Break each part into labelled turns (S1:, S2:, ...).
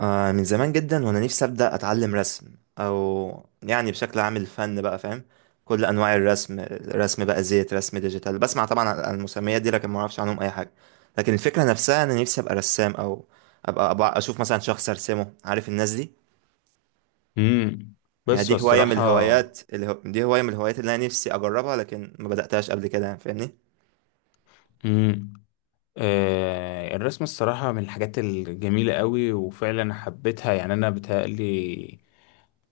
S1: آه، من زمان جدا وانا نفسي ابدا اتعلم رسم، او يعني بشكل عام الفن بقى فاهم كل انواع الرسم. رسم بقى زيت، رسم ديجيتال، بسمع طبعا عن المسميات دي لكن ما اعرفش عنهم اي حاجه. لكن الفكره نفسها انا نفسي ابقى رسام، او أبقى اشوف مثلا شخص ارسمه، عارف الناس دي.
S2: امم.
S1: يعني
S2: بس هو الصراحة.
S1: دي هوايه من الهوايات اللي انا نفسي اجربها، لكن ما بداتهاش قبل كده، يعني فاهمني؟
S2: امم. الرسم الصراحة من الحاجات الجميلة قوي وفعلا حبيتها، يعني أنا بتهيألي.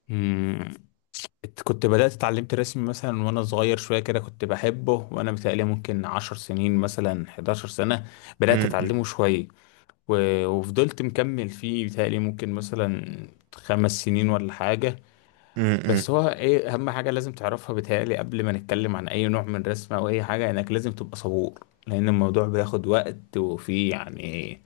S2: امم. كنت بدأت اتعلمت رسم مثلا وأنا صغير شوية كده، كنت بحبه وأنا بتهيألي ممكن 10 سنين مثلا، 11 سنة بدأت
S1: امم،
S2: أتعلمه شوية. وفضلت مكمل فيه بتهيألي ممكن مثلا 5 سنين ولا حاجة.
S1: امم،
S2: بس هو ايه اهم حاجه لازم تعرفها بتهيألي، قبل ما نتكلم عن اي نوع من الرسم او اي حاجه، انك لازم تبقى صبور، لان الموضوع بياخد وقت، وفي يعني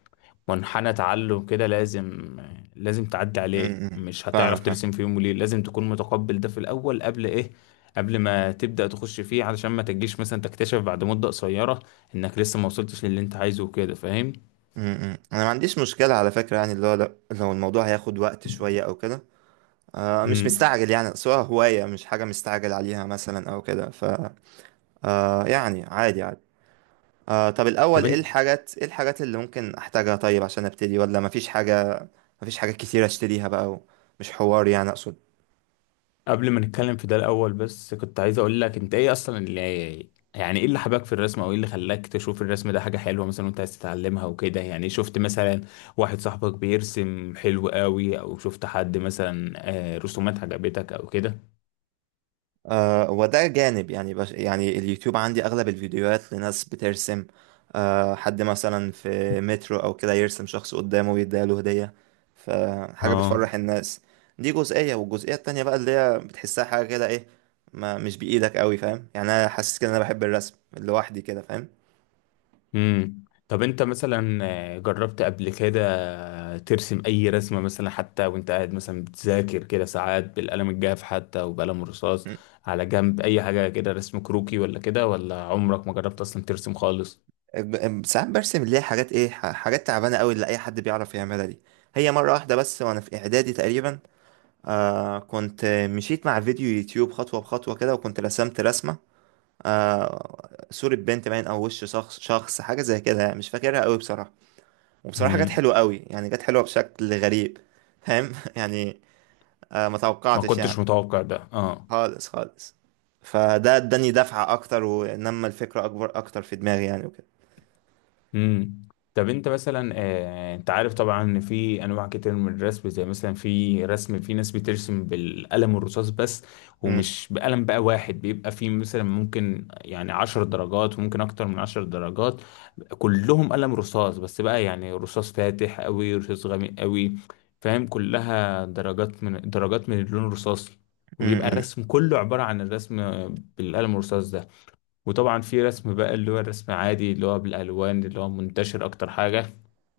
S2: منحنى تعلم كده لازم تعدي عليه،
S1: امم.
S2: مش
S1: فاهمك
S2: هتعرف
S1: فاهم.
S2: ترسم في يوم وليله. لازم تكون متقبل ده في الاول، قبل ايه؟ قبل ما تبدأ تخش فيه، علشان ما تجيش مثلا تكتشف بعد مدة قصيرة انك لسه ما وصلتش للي انت عايزه وكده، فاهم؟
S1: انا ما عنديش مشكله على فكره، يعني اللي هو لو الموضوع هياخد وقت شويه او كده. آه، مش
S2: امم.
S1: مستعجل يعني، سواء هواية مش حاجة مستعجل عليها مثلا أو كده ف. آه، يعني عادي عادي. آه، طب
S2: طب
S1: الأول
S2: انت،
S1: إيه الحاجات اللي ممكن أحتاجها، طيب عشان أبتدي، ولا مفيش حاجة؟ مفيش حاجات كتير أشتريها بقى، مش حوار يعني، أقصد.
S2: قبل ما نتكلم في ده الاول بس كنت عايز اقول لك، انت ايه اصلا اللي، يعني ايه اللي حباك في الرسم، او ايه اللي خلاك تشوف الرسم ده حاجة حلوة مثلا وانت عايز تتعلمها وكده؟ يعني شفت مثلا واحد صاحبك بيرسم حلو قوي، او شفت حد مثلا رسومات عجبتك او كده؟
S1: آه، وده جانب، يعني يعني اليوتيوب عندي أغلب الفيديوهات لناس بترسم. حد مثلا في مترو أو كده يرسم شخص قدامه ويديله هدية، فحاجة
S2: اه.
S1: بتفرح الناس. دي جزئية، والجزئية التانية بقى اللي هي بتحسها حاجة كده إيه، ما مش بإيدك قوي، فاهم؟ يعني أنا حاسس كده إن أنا بحب الرسم لوحدي كده، فاهم.
S2: امم. طب انت مثلا، جربت قبل كده ترسم اي رسمة مثلا، حتى وانت قاعد مثلا بتذاكر كده ساعات، بالقلم الجاف حتى، وبقلم الرصاص
S1: م.
S2: على جنب، اي حاجة كده رسم كروكي ولا كده، ولا عمرك ما جربت اصلا ترسم خالص؟
S1: ساعات برسم، اللي هي حاجات إيه، حاجات تعبانة قوي اللي أي حد بيعرف يعملها دي. هي مرة واحدة بس، وأنا في إعدادي تقريبا. كنت مشيت مع فيديو يوتيوب خطوة بخطوة كده وكنت رسمت رسمة. صورة بنت، باين، أو وش شخص، حاجة زي كده، يعني مش فاكرها قوي بصراحة. وبصراحة جت
S2: امم.
S1: حلوة قوي، يعني جت حلوة بشكل غريب. فاهم، يعني. آه، ما
S2: ما
S1: توقعتش يعني.
S2: كنتش متوقع ده، اه.
S1: خالص خالص. فده اداني دفعة أكتر ونمى الفكرة أكبر أكتر في دماغي يعني، وكده.
S2: امم. طب انت مثلا، انت عارف طبعا ان في انواع كتير من الرسم، زي مثلا في رسم، في ناس بترسم بالقلم الرصاص بس،
S1: مم،
S2: ومش بقلم بقى واحد، بيبقى في مثلا ممكن يعني 10 درجات، وممكن اكتر من 10 درجات، كلهم قلم رصاص بس بقى، يعني رصاص فاتح قوي رصاص غامق قوي، فاهم؟ كلها درجات، من درجات من اللون الرصاصي،
S1: مم،
S2: وبيبقى
S1: مم،
S2: الرسم كله عبارة عن الرسم بالقلم الرصاص ده. وطبعا في رسم بقى اللي هو الرسم عادي، اللي هو بالالوان، اللي هو منتشر اكتر حاجه.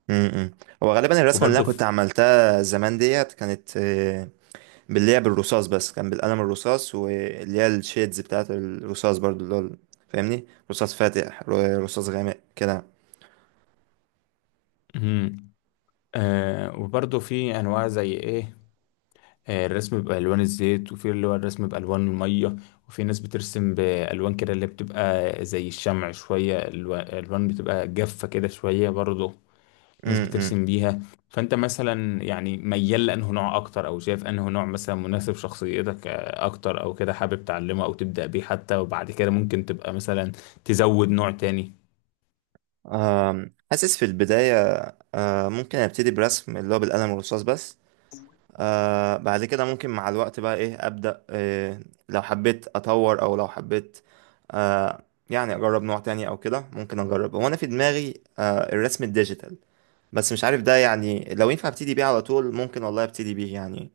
S1: مم، مم. هو غالبا الرسمة اللي
S2: وبرضه
S1: أنا كنت
S2: في.
S1: عملتها زمان ديت كانت، باللعب الرصاص بس، كان بالقلم الرصاص، واللي هي الشيدز بتاعت الرصاص برضو، اللي هو فاهمني، رصاص فاتح، رصاص غامق كده.
S2: مم. وبرضه في انواع، زي ايه؟ الرسم بالوان الزيت، وفي اللي هو الرسم بالوان الميه. وفي ناس بترسم بالوان كده اللي بتبقى زي الشمع شويه، الوان بتبقى جافه كده شويه برضه، ناس
S1: امم.
S2: بترسم بيها. فانت مثلا يعني ميال لانه نوع اكتر، او شايف انه نوع مثلا مناسب شخصيتك اكتر، او كده حابب تعلمه او تبدأ بيه، حتى وبعد كده ممكن تبقى مثلا تزود نوع تاني؟
S1: حاسس في البداية، ممكن ابتدي برسم اللي هو بالقلم الرصاص بس، بعد كده ممكن مع الوقت بقى ايه ابدأ، لو حبيت اطور او لو حبيت، آه، يعني اجرب نوع تاني او كده، ممكن اجرب، هو انا في دماغي الرسم الديجيتال. بس مش عارف ده، يعني لو ينفع ابتدي بيه على طول ممكن، والله ابتدي بيه يعني.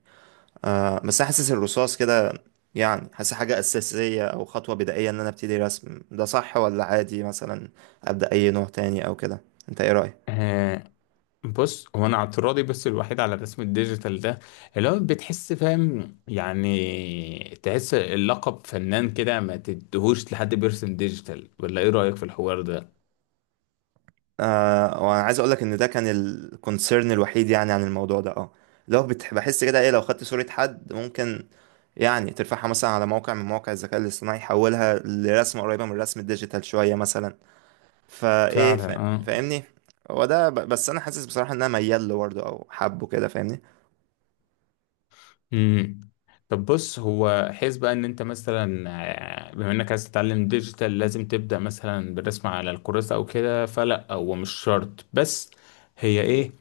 S1: بس أنا حاسس الرصاص كده، يعني حاسس حاجة أساسية أو خطوة بدائية إن أنا أبتدي رسم، ده صح ولا عادي مثلا أبدأ أي نوع تاني أو كده؟ أنت إيه رأيك؟
S2: آه. بص، هو انا اعتراضي بس الوحيد على الرسم الديجيتال ده، اللي هو بتحس فاهم، يعني تحس اللقب فنان كده ما تدهوش لحد بيرسم ديجيتال، ولا ايه رأيك في الحوار ده؟
S1: آه، وأنا عايز أقولك إن ده كان الكونسيرن الوحيد، يعني عن الموضوع ده، أه. لو بحس كده إيه، لو خدت صورة حد، ممكن يعني ترفعها مثلا على موقع من مواقع الذكاء الاصطناعي، يحولها لرسمة قريبة من الرسم الديجيتال شوية مثلا. فايه،
S2: فعلا اه.
S1: فاهمني. هو ده بس انا حاسس بصراحة ان انا ميال له برضه او حبه كده، فاهمني.
S2: امم. طب بص، هو حيث بقى ان انت مثلا، بما انك عايز تتعلم ديجيتال، لازم تبدأ مثلا بالرسم على الكراسة او كده؟ فلا، هو مش شرط، بس هي ايه،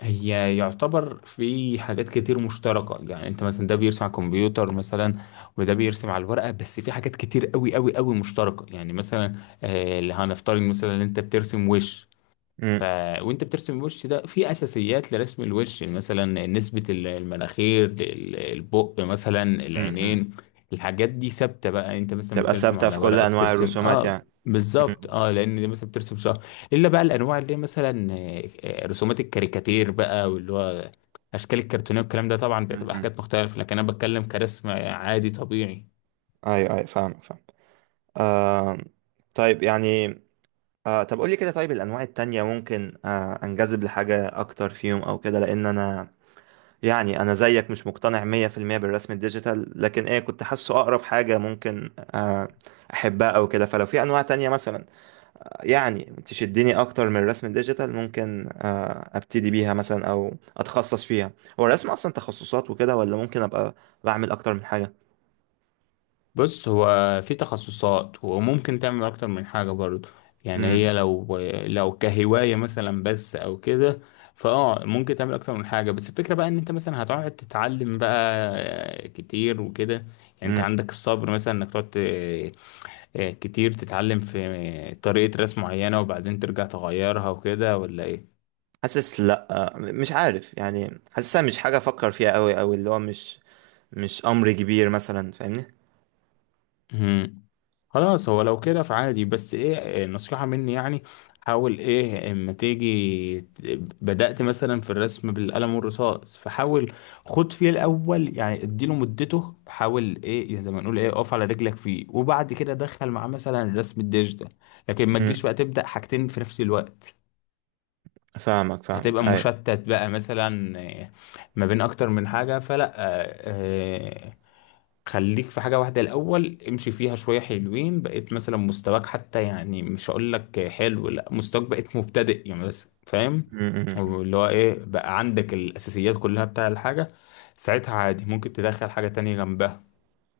S2: هي يعتبر في حاجات كتير مشتركة، يعني انت مثلا ده بيرسم على الكمبيوتر مثلا، وده بيرسم على الورقة، بس في حاجات كتير قوي قوي قوي مشتركة، يعني مثلا، اللي هنفترض مثلا ان انت بترسم وش، ف... وانت بترسم الوش ده، في اساسيات لرسم الوش، يعني مثلا نسبة المناخير، البق، مثلا
S1: امم.
S2: العينين، الحاجات دي ثابتة بقى، انت مثلا
S1: تبقى
S2: بترسم
S1: ثابتة
S2: على
S1: في كل
S2: ورقة
S1: أنواع
S2: بترسم،
S1: الرسومات
S2: اه.
S1: يعني. م-
S2: بالظبط، اه، لان دي مثلا بترسم شهر، الا بقى الانواع اللي هي مثلا، رسومات الكاريكاتير بقى، واللي هو اشكال الكرتونيه والكلام ده، طبعا
S1: م-
S2: بتبقى
S1: م.
S2: حاجات مختلفه، لكن انا بتكلم كرسم عادي طبيعي.
S1: أيوه، أيوه، فاهم، فاهم. آه طيب يعني، طب قولي كده، طيب الأنواع التانية ممكن أنجذب لحاجة أكتر فيهم أو كده، لأن أنا يعني، أنا زيك مش مقتنع 100% بالرسم الديجيتال، لكن إيه، كنت حاسه أقرب حاجة ممكن أحبها أو كده، فلو في أنواع تانية مثلا يعني تشدني أكتر من الرسم الديجيتال، ممكن أبتدي بيها مثلا، أو أتخصص فيها. هو الرسم أصلا تخصصات وكده، ولا ممكن أبقى بعمل أكتر من حاجة؟
S2: بص، هو في تخصصات، وممكن تعمل اكتر من حاجة برضه، يعني
S1: امم،
S2: هي لو، لو كهواية مثلا بس او كده، فاه ممكن تعمل اكتر من حاجة. بس الفكرة بقى ان انت مثلا هتقعد تتعلم بقى كتير وكده، يعني انت
S1: امم.
S2: عندك الصبر مثلا انك تقعد كتير تتعلم في طريقة رسم معينة، وبعدين ترجع تغيرها وكده، ولا ايه؟
S1: حاسس، لا مش عارف يعني، حاسسها مش حاجه افكر فيها قوي، او اللي هو مش امر كبير مثلا، فاهمني.
S2: مم. خلاص، هو لو كده فعادي، بس ايه نصيحة مني يعني، حاول ايه اما تيجي بدأت مثلا في الرسم بالقلم والرصاص، فحاول خد فيه الاول، يعني اديله مدته، حاول ايه يعني زي ما نقول ايه اقف على رجلك فيه، وبعد كده دخل معاه مثلا الرسم الديجيتال، لكن ما تجيش
S1: امم.
S2: بقى تبدأ حاجتين في نفس الوقت،
S1: فاهمك، فاهمك،
S2: هتبقى
S1: ايوه.
S2: مشتت بقى مثلا، ما بين اكتر من حاجة. فلا، آه، خليك في حاجة واحدة الأول، امشي فيها شوية، حلوين بقيت مثلا مستواك حتى، يعني مش هقول لك حلو لا، مستواك بقيت مبتدئ يعني، بس فاهم،
S1: امم، أمم.
S2: اللي هو ايه بقى عندك الأساسيات كلها بتاع الحاجة، ساعتها عادي ممكن تدخل حاجة تانية جنبها.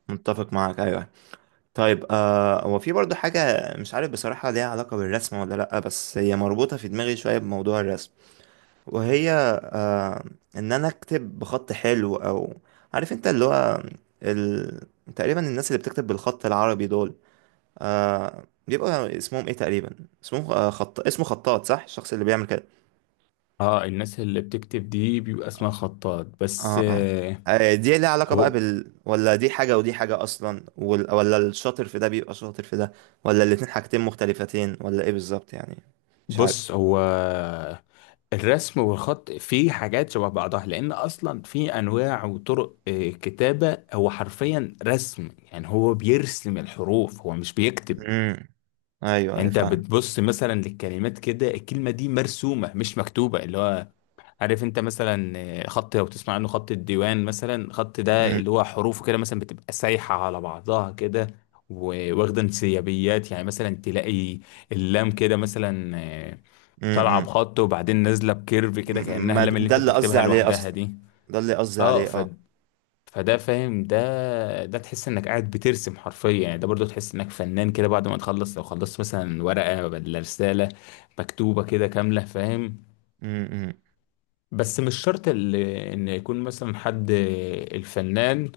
S1: متفق معاك، ايوه. طيب، هو في برضو حاجه، مش عارف بصراحه ليها علاقه بالرسم ولا لا، بس هي مربوطه في دماغي شويه بموضوع الرسم، وهي آه ان انا اكتب بخط حلو، او عارف انت، اللي هو ال... تقريبا الناس اللي بتكتب بالخط العربي دول، بيبقى اسمهم ايه تقريبا، اسمهم خط اسمه خطاط، صح؟ الشخص اللي بيعمل كده.
S2: اه، الناس اللي بتكتب دي بيبقى اسمها خطاط بس،
S1: اه، اه. دي ليها علاقة بقى
S2: هو
S1: بال، ولا دي حاجة ودي حاجة أصلا، ولا الشاطر في ده بيبقى شاطر في ده، ولا الاتنين حاجتين مختلفتين، ولا إيه بالظبط يعني؟ مش عارف.
S2: بص، هو الرسم والخط فيه حاجات شبه بعضها، لان اصلا في انواع وطرق كتابة، هو حرفيا رسم يعني، هو بيرسم الحروف هو مش بيكتب.
S1: امم. أيوه، أيوه،
S2: انت
S1: فاهم.
S2: بتبص مثلا للكلمات كده، الكلمة دي مرسومة مش مكتوبة، اللي هو عارف انت مثلا، خط لو تسمع عنه خط الديوان مثلا، خط ده
S1: امم،
S2: اللي هو حروفه كده مثلا بتبقى سايحة على بعضها كده، وواخدة انسيابيات، يعني مثلا تلاقي اللام كده مثلا، طالعه
S1: امم.
S2: بخط وبعدين نازله بكيرف كده، كانها
S1: ما
S2: اللام اللي
S1: ده
S2: انت
S1: اللي قصدي
S2: بتكتبها
S1: عليه
S2: لوحدها
S1: أصلا،
S2: دي.
S1: ده اللي قصدي
S2: اه،
S1: عليه،
S2: ف،
S1: اه.
S2: فده فاهم، ده تحس انك قاعد بترسم حرفيا يعني. ده برضو تحس انك فنان كده بعد ما تخلص، لو خلصت مثلا ورقه ولا رساله مكتوبه كده كامله، فاهم؟
S1: امم.
S2: بس مش شرط ان يكون مثلا حد الفنان،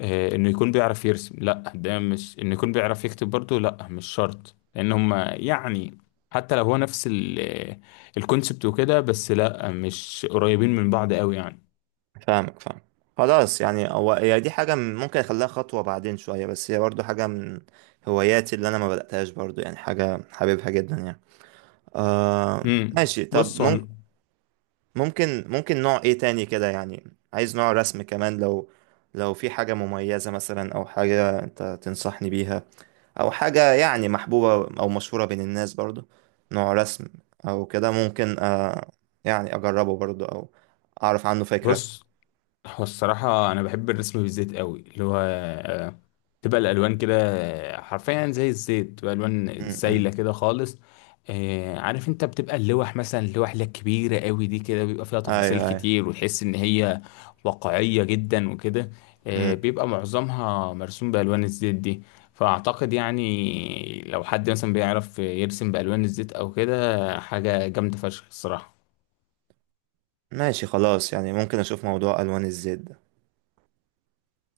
S2: انه يكون بيعرف يرسم، لا، ده مش انه يكون بيعرف يكتب برضه، لا مش شرط، لان هم يعني حتى لو هو نفس الكونسبت وكده، بس لا مش قريبين من بعض قوي يعني.
S1: فاهمك فاهم. خلاص يعني، هو هي دي حاجة ممكن أخليها خطوة بعدين شوية، بس هي برضو حاجة من هواياتي اللي أنا ما بدأتهاش برضو، يعني حاجة حاببها جدا يعني. آه.
S2: امم.
S1: ماشي، طب
S2: بص هو أنا-
S1: ممكن نوع إيه تاني كده، يعني عايز نوع رسم كمان، لو في حاجة مميزة مثلا أو حاجة أنت تنصحني بيها، أو حاجة يعني محبوبة أو مشهورة بين الناس برضو، نوع رسم أو كده، ممكن يعني أجربه برضو، أو أعرف عنه فكرة.
S2: بص هو الصراحة أنا بحب الرسم بالزيت قوي، اللي هو تبقى الألوان كده، حرفيا زي الزيت، تبقى
S1: م
S2: ألوان
S1: -م.
S2: سايلة كده خالص. عارف أنت بتبقى اللوح مثلا، اللوح اللي هي كبيرة قوي دي كده، بيبقى فيها تفاصيل
S1: أيوه، أيوه،
S2: كتير وتحس إن هي واقعية جدا وكده،
S1: مم.
S2: بيبقى معظمها مرسوم بألوان الزيت دي. فأعتقد يعني لو حد مثلا بيعرف يرسم بألوان الزيت أو كده، حاجة جامدة فشخ الصراحة.
S1: ماشي، خلاص يعني، ممكن اشوف موضوع الوان الزيت ده.